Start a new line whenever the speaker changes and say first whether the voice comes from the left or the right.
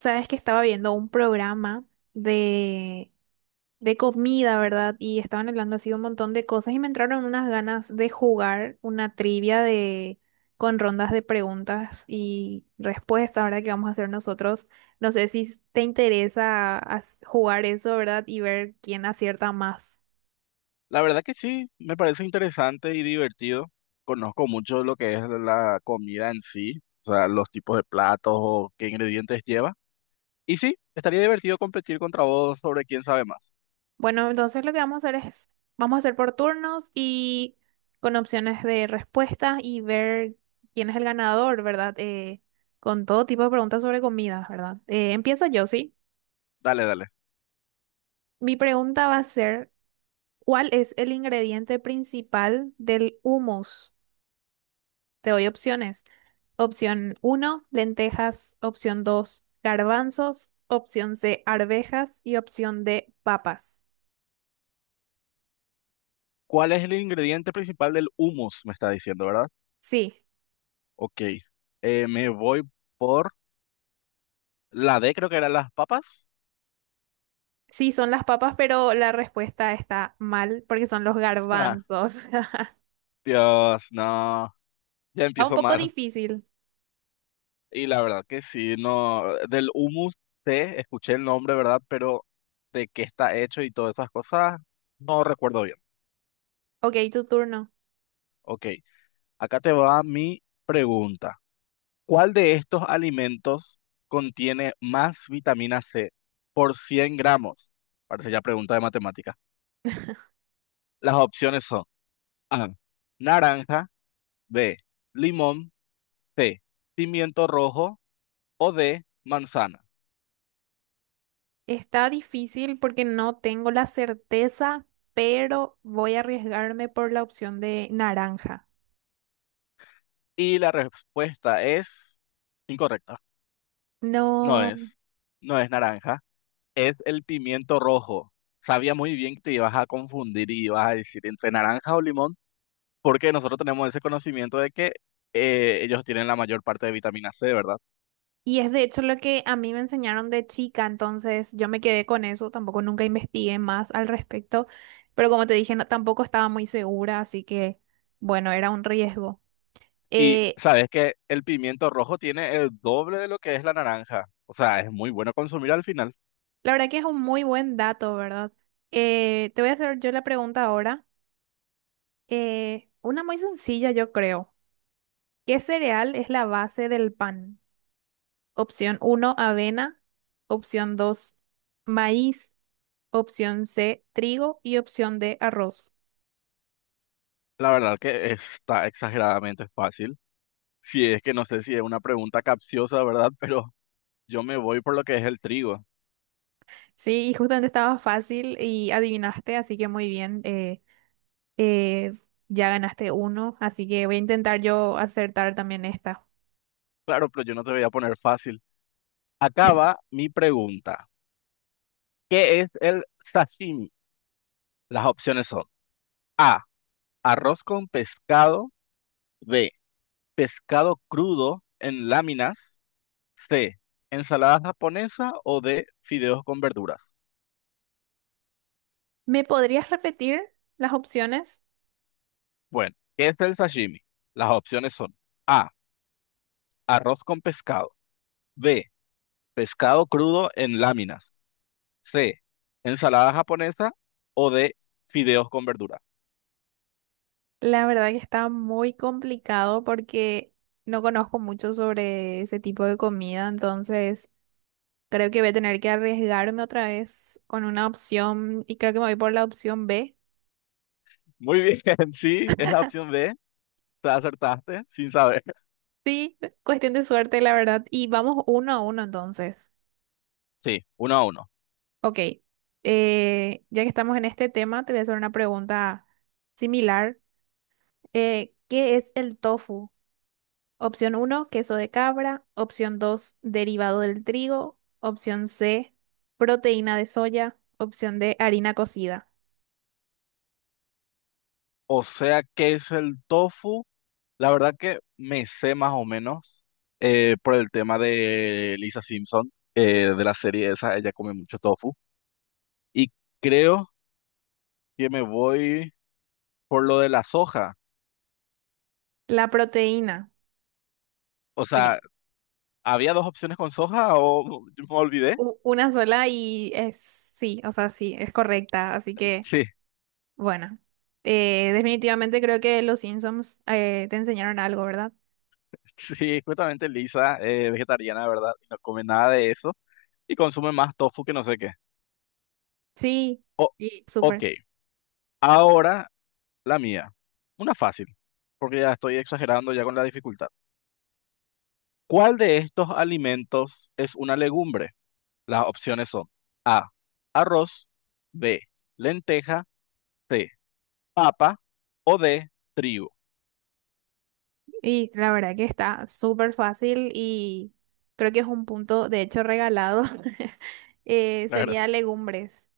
right: Sabes que estaba viendo un programa de, de comida, ¿verdad? Y estaban hablando así de un montón de cosas y me entraron unas ganas de jugar una trivia de con rondas de preguntas y respuestas, ¿verdad? Que vamos a hacer nosotros. No sé si te interesa jugar eso, ¿verdad? Y ver quién acierta más.
left: La verdad que sí, me parece interesante y divertido. Conozco mucho lo que es la comida en sí, o sea, los tipos de platos o qué ingredientes lleva. Y sí, estaría divertido competir contra vos sobre quién sabe más.
right: Bueno, entonces lo que vamos a hacer es, vamos a hacer por turnos y con opciones de respuestas y ver quién es el ganador, ¿verdad? Con todo tipo de preguntas sobre comidas, ¿verdad? Empiezo yo, ¿sí?
left: Dale, dale.
right: Mi pregunta va a ser, ¿cuál es el ingrediente principal del hummus? Te doy opciones. Opción uno, lentejas. Opción dos, garbanzos. Opción C, arvejas. Y opción D, papas.
left: ¿Cuál es el ingrediente principal del hummus? Me está diciendo, ¿verdad?
right: Sí.
left: Ok. Me voy por la D, creo que eran las papas.
right: Sí, son las papas, pero la respuesta está mal porque son los garbanzos.
left: Dios, no. Ya
right: Está un
left: empiezo
right: poco
left: mal.
right: difícil.
left: Y la verdad que sí, no, del humus té, escuché el nombre, ¿verdad? Pero de qué está hecho y todas esas cosas, no recuerdo bien.
right: Ok, tu turno.
left: Ok, acá te va mi pregunta. ¿Cuál de estos alimentos contiene más vitamina C por 100 gramos? Parece ya pregunta de matemática. Las opciones son A, naranja, B, limón, C, pimiento rojo o D, manzana.
right: Está difícil porque no tengo la certeza, pero voy a arriesgarme por la opción de naranja.
left: Y la respuesta es incorrecta. No
right: No.
left: es, no es naranja, es el pimiento rojo. Sabía muy bien que te ibas a confundir y ibas a decir entre naranja o limón, porque nosotros tenemos ese conocimiento de que ellos tienen la mayor parte de vitamina C, ¿verdad?
right: Y es de hecho lo que a mí me enseñaron de chica, entonces yo me quedé con eso, tampoco nunca investigué más al respecto, pero como te dije, tampoco estaba muy segura, así que bueno, era un riesgo.
left: Y
right: Eh,
left: sabes que el pimiento rojo tiene el doble de lo que es la naranja. O sea, es muy bueno consumir al final.
right: La verdad que es un muy buen dato, ¿verdad? Te voy a hacer yo la pregunta ahora. Una muy sencilla, yo creo. ¿Qué cereal es la base del pan? Opción uno, avena. Opción dos, maíz. Opción C, trigo. Y opción D, arroz.
left: La verdad que está exageradamente fácil. Si es que no sé si es una pregunta capciosa, ¿verdad? Pero yo me voy por lo que es el trigo.
right: Sí, y justamente estaba fácil y adivinaste, así que muy bien. Eh, ya ganaste uno, así que voy a intentar yo acertar también esta.
left: Claro, pero yo no te voy a poner fácil. Acaba mi pregunta. ¿Qué es el sashimi? Las opciones son A, arroz con pescado, B, pescado crudo en láminas, C, ensalada japonesa o D, fideos con verduras.
right: ¿Me podrías repetir las opciones?
left: Bueno, ¿qué es el sashimi? Las opciones son A, arroz con pescado, B, pescado crudo en láminas, C, ensalada japonesa o D, fideos con verduras.
right: La verdad que está muy complicado porque no conozco mucho sobre ese tipo de comida, entonces creo que voy a tener que arriesgarme otra vez con una opción y creo que me voy por la opción B.
left: Muy bien, sí, es la opción B, te acertaste sin saber.
right: Sí, cuestión de suerte, la verdad. Y vamos uno a uno entonces.
left: Sí, uno a uno.
right: Ok, ya que estamos en este tema, te voy a hacer una pregunta similar. ¿Qué es el tofu? Opción uno, queso de cabra. Opción dos, derivado del trigo. Opción C, proteína de soya. Opción D, harina cocida.
left: O sea, ¿qué es el tofu? La verdad que me sé más o menos por el tema de Lisa Simpson, de la serie esa, ella come mucho tofu. Y creo que me voy por lo de la soja.
right: La proteína.
left: O sea,
right: Bien.
left: ¿había dos opciones con soja o yo me olvidé?
right: Una sola y es sí, o sea, sí, es correcta. Así que,
left: Sí,
right: bueno, definitivamente creo que los Simpsons te enseñaron algo, ¿verdad?
left: sí, justamente Lisa es vegetariana, ¿verdad? Y no come nada de eso y consume más tofu que no sé qué.
right: Sí,
left: O-
right: sí.
left: ok,
right: Súper.
left: ahora la mía. Una fácil, porque ya estoy exagerando ya con la dificultad. ¿Cuál de estos alimentos es una legumbre? Las opciones son A, arroz, B, lenteja, C, papa o D, trigo.
right: Y la verdad que está súper fácil y creo que es un punto, de hecho, regalado.
left: Claro.
right: Sería legumbres.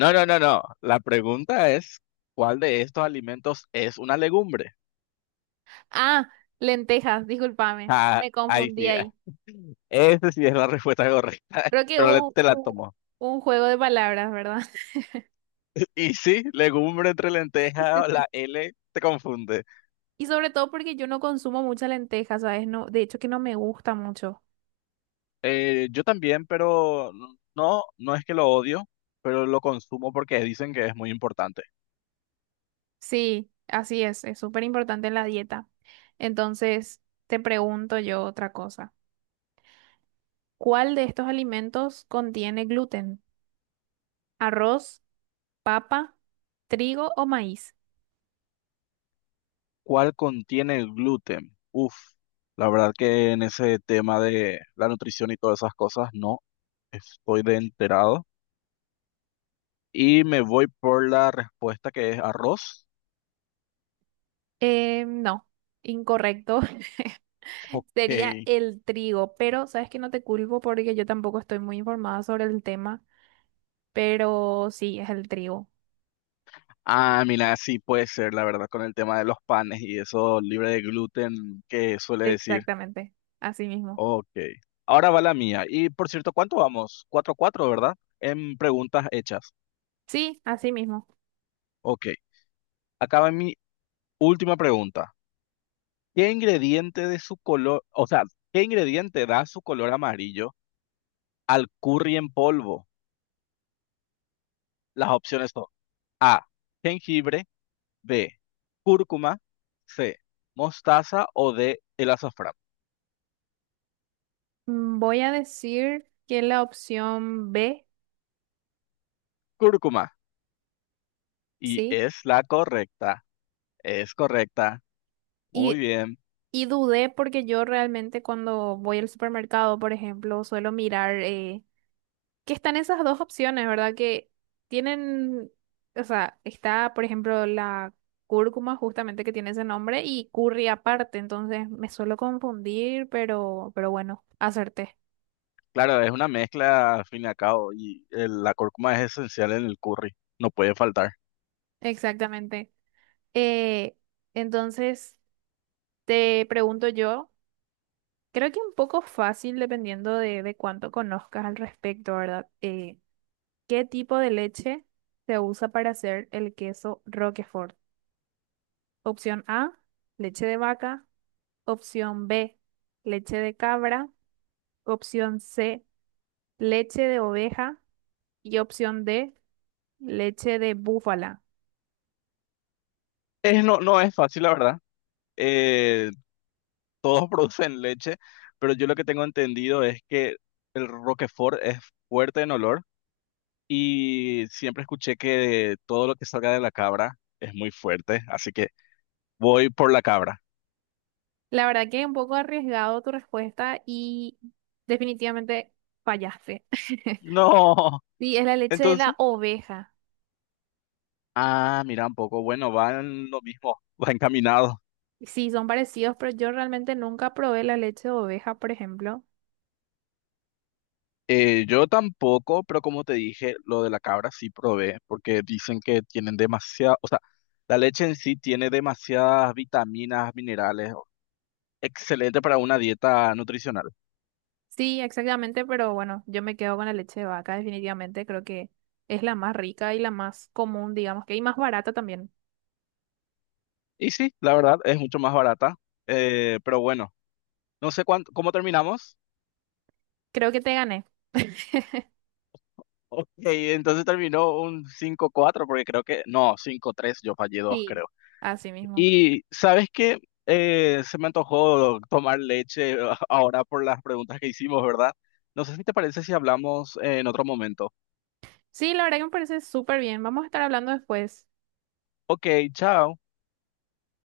left: No, no, no, no. La pregunta es, ¿cuál de estos alimentos es una legumbre?
right: Ah, lentejas, discúlpame,
left: Ah,
right: me
left: ahí
right: confundí
left: sí.
right: ahí.
left: Esa sí es la respuesta correcta,
right: Creo que
left: pero
right: hubo un,
left: te la
right: un-
left: tomo.
right: un juego de palabras, ¿verdad?
left: Y sí, legumbre entre lenteja, la L te confunde.
right: Y sobre todo porque yo no consumo mucha lenteja, ¿sabes? No, de hecho que no me gusta mucho.
left: Yo también, pero no, no es que lo odio, pero lo consumo porque dicen que es muy importante.
right: Sí, así es súper importante en la dieta. Entonces, te pregunto yo otra cosa. ¿Cuál de estos alimentos contiene gluten? ¿Arroz, papa, trigo o maíz?
left: ¿Cuál contiene gluten? Uf, la verdad que en ese tema de la nutrición y todas esas cosas no estoy de enterado. Y me voy por la respuesta que es arroz.
right: No, incorrecto. Sería
left: Ok.
right: el trigo, pero sabes que no te culpo porque yo tampoco estoy muy informada sobre el tema, pero sí, es el trigo.
left: Ah, mira, sí puede ser, la verdad, con el tema de los panes y eso libre de gluten que suele decir.
right: Exactamente, así mismo.
left: Ok. Ahora va la mía. Y por cierto, ¿cuánto vamos? 4 cuatro, ¿verdad? En preguntas hechas.
right: Sí, así mismo.
left: Ok. Acá va mi última pregunta. ¿Qué ingrediente de su color, o sea, qué ingrediente da su color amarillo al curry en polvo? Las opciones son A, jengibre, B, cúrcuma, C, mostaza o D, el azafrán.
right: Voy a decir que la opción B,
left: Cúrcuma. Y
right: sí,
left: es la correcta. Es correcta. Muy
right: y,
left: bien.
right: y dudé porque yo realmente cuando voy al supermercado, por ejemplo, suelo mirar que están esas dos opciones, ¿verdad? Que tienen, o sea, está, por ejemplo, la cúrcuma justamente que tiene ese nombre y curry aparte, entonces me suelo confundir, pero bueno, acerté.
left: Claro, es una mezcla al fin y al cabo y la cúrcuma es esencial en el curry, no puede faltar.
right: Exactamente. Eh, entonces, te pregunto yo, creo que un poco fácil dependiendo de cuánto conozcas al respecto, ¿verdad? ¿Qué tipo de leche se usa para hacer el queso Roquefort? Opción A, leche de vaca. Opción B, leche de cabra. Opción C, leche de oveja. Y opción D, leche de búfala.
left: Es, no, no es fácil, la verdad. Eh, todos producen leche, pero yo lo que tengo entendido es que el Roquefort es fuerte en olor y siempre escuché que todo lo que salga de la cabra es muy fuerte, así que voy por la cabra.
right: La verdad que es un poco arriesgado tu respuesta y definitivamente fallaste.
left: No,
right: Sí, es la leche de la
left: entonces,
right: oveja.
left: ah, mira un poco, bueno, van lo mismo, va encaminado.
right: Sí, son parecidos, pero yo realmente nunca probé la leche de oveja, por ejemplo.
left: Yo tampoco, pero como te dije, lo de la cabra sí probé, porque dicen que tienen demasiada, o sea, la leche en sí tiene demasiadas vitaminas, minerales, excelente para una dieta nutricional.
right: Sí, exactamente, pero bueno, yo me quedo con la leche de vaca, definitivamente. Creo que es la más rica y la más común, digamos que, y más barata también.
left: Y sí, la verdad, es mucho más barata, pero bueno, no sé cuánto, ¿cómo terminamos?
right: Creo que te gané.
left: Ok, entonces terminó un 5-4 porque creo que, no, 5-3 yo fallé dos,
right: Sí,
left: creo.
right: así mismo.
left: Y sabes que se me antojó tomar leche ahora por las preguntas que hicimos, ¿verdad? No sé si te parece si hablamos en otro momento.
right: Sí, la verdad que me parece súper bien. Vamos a estar hablando después.
left: Ok, chao.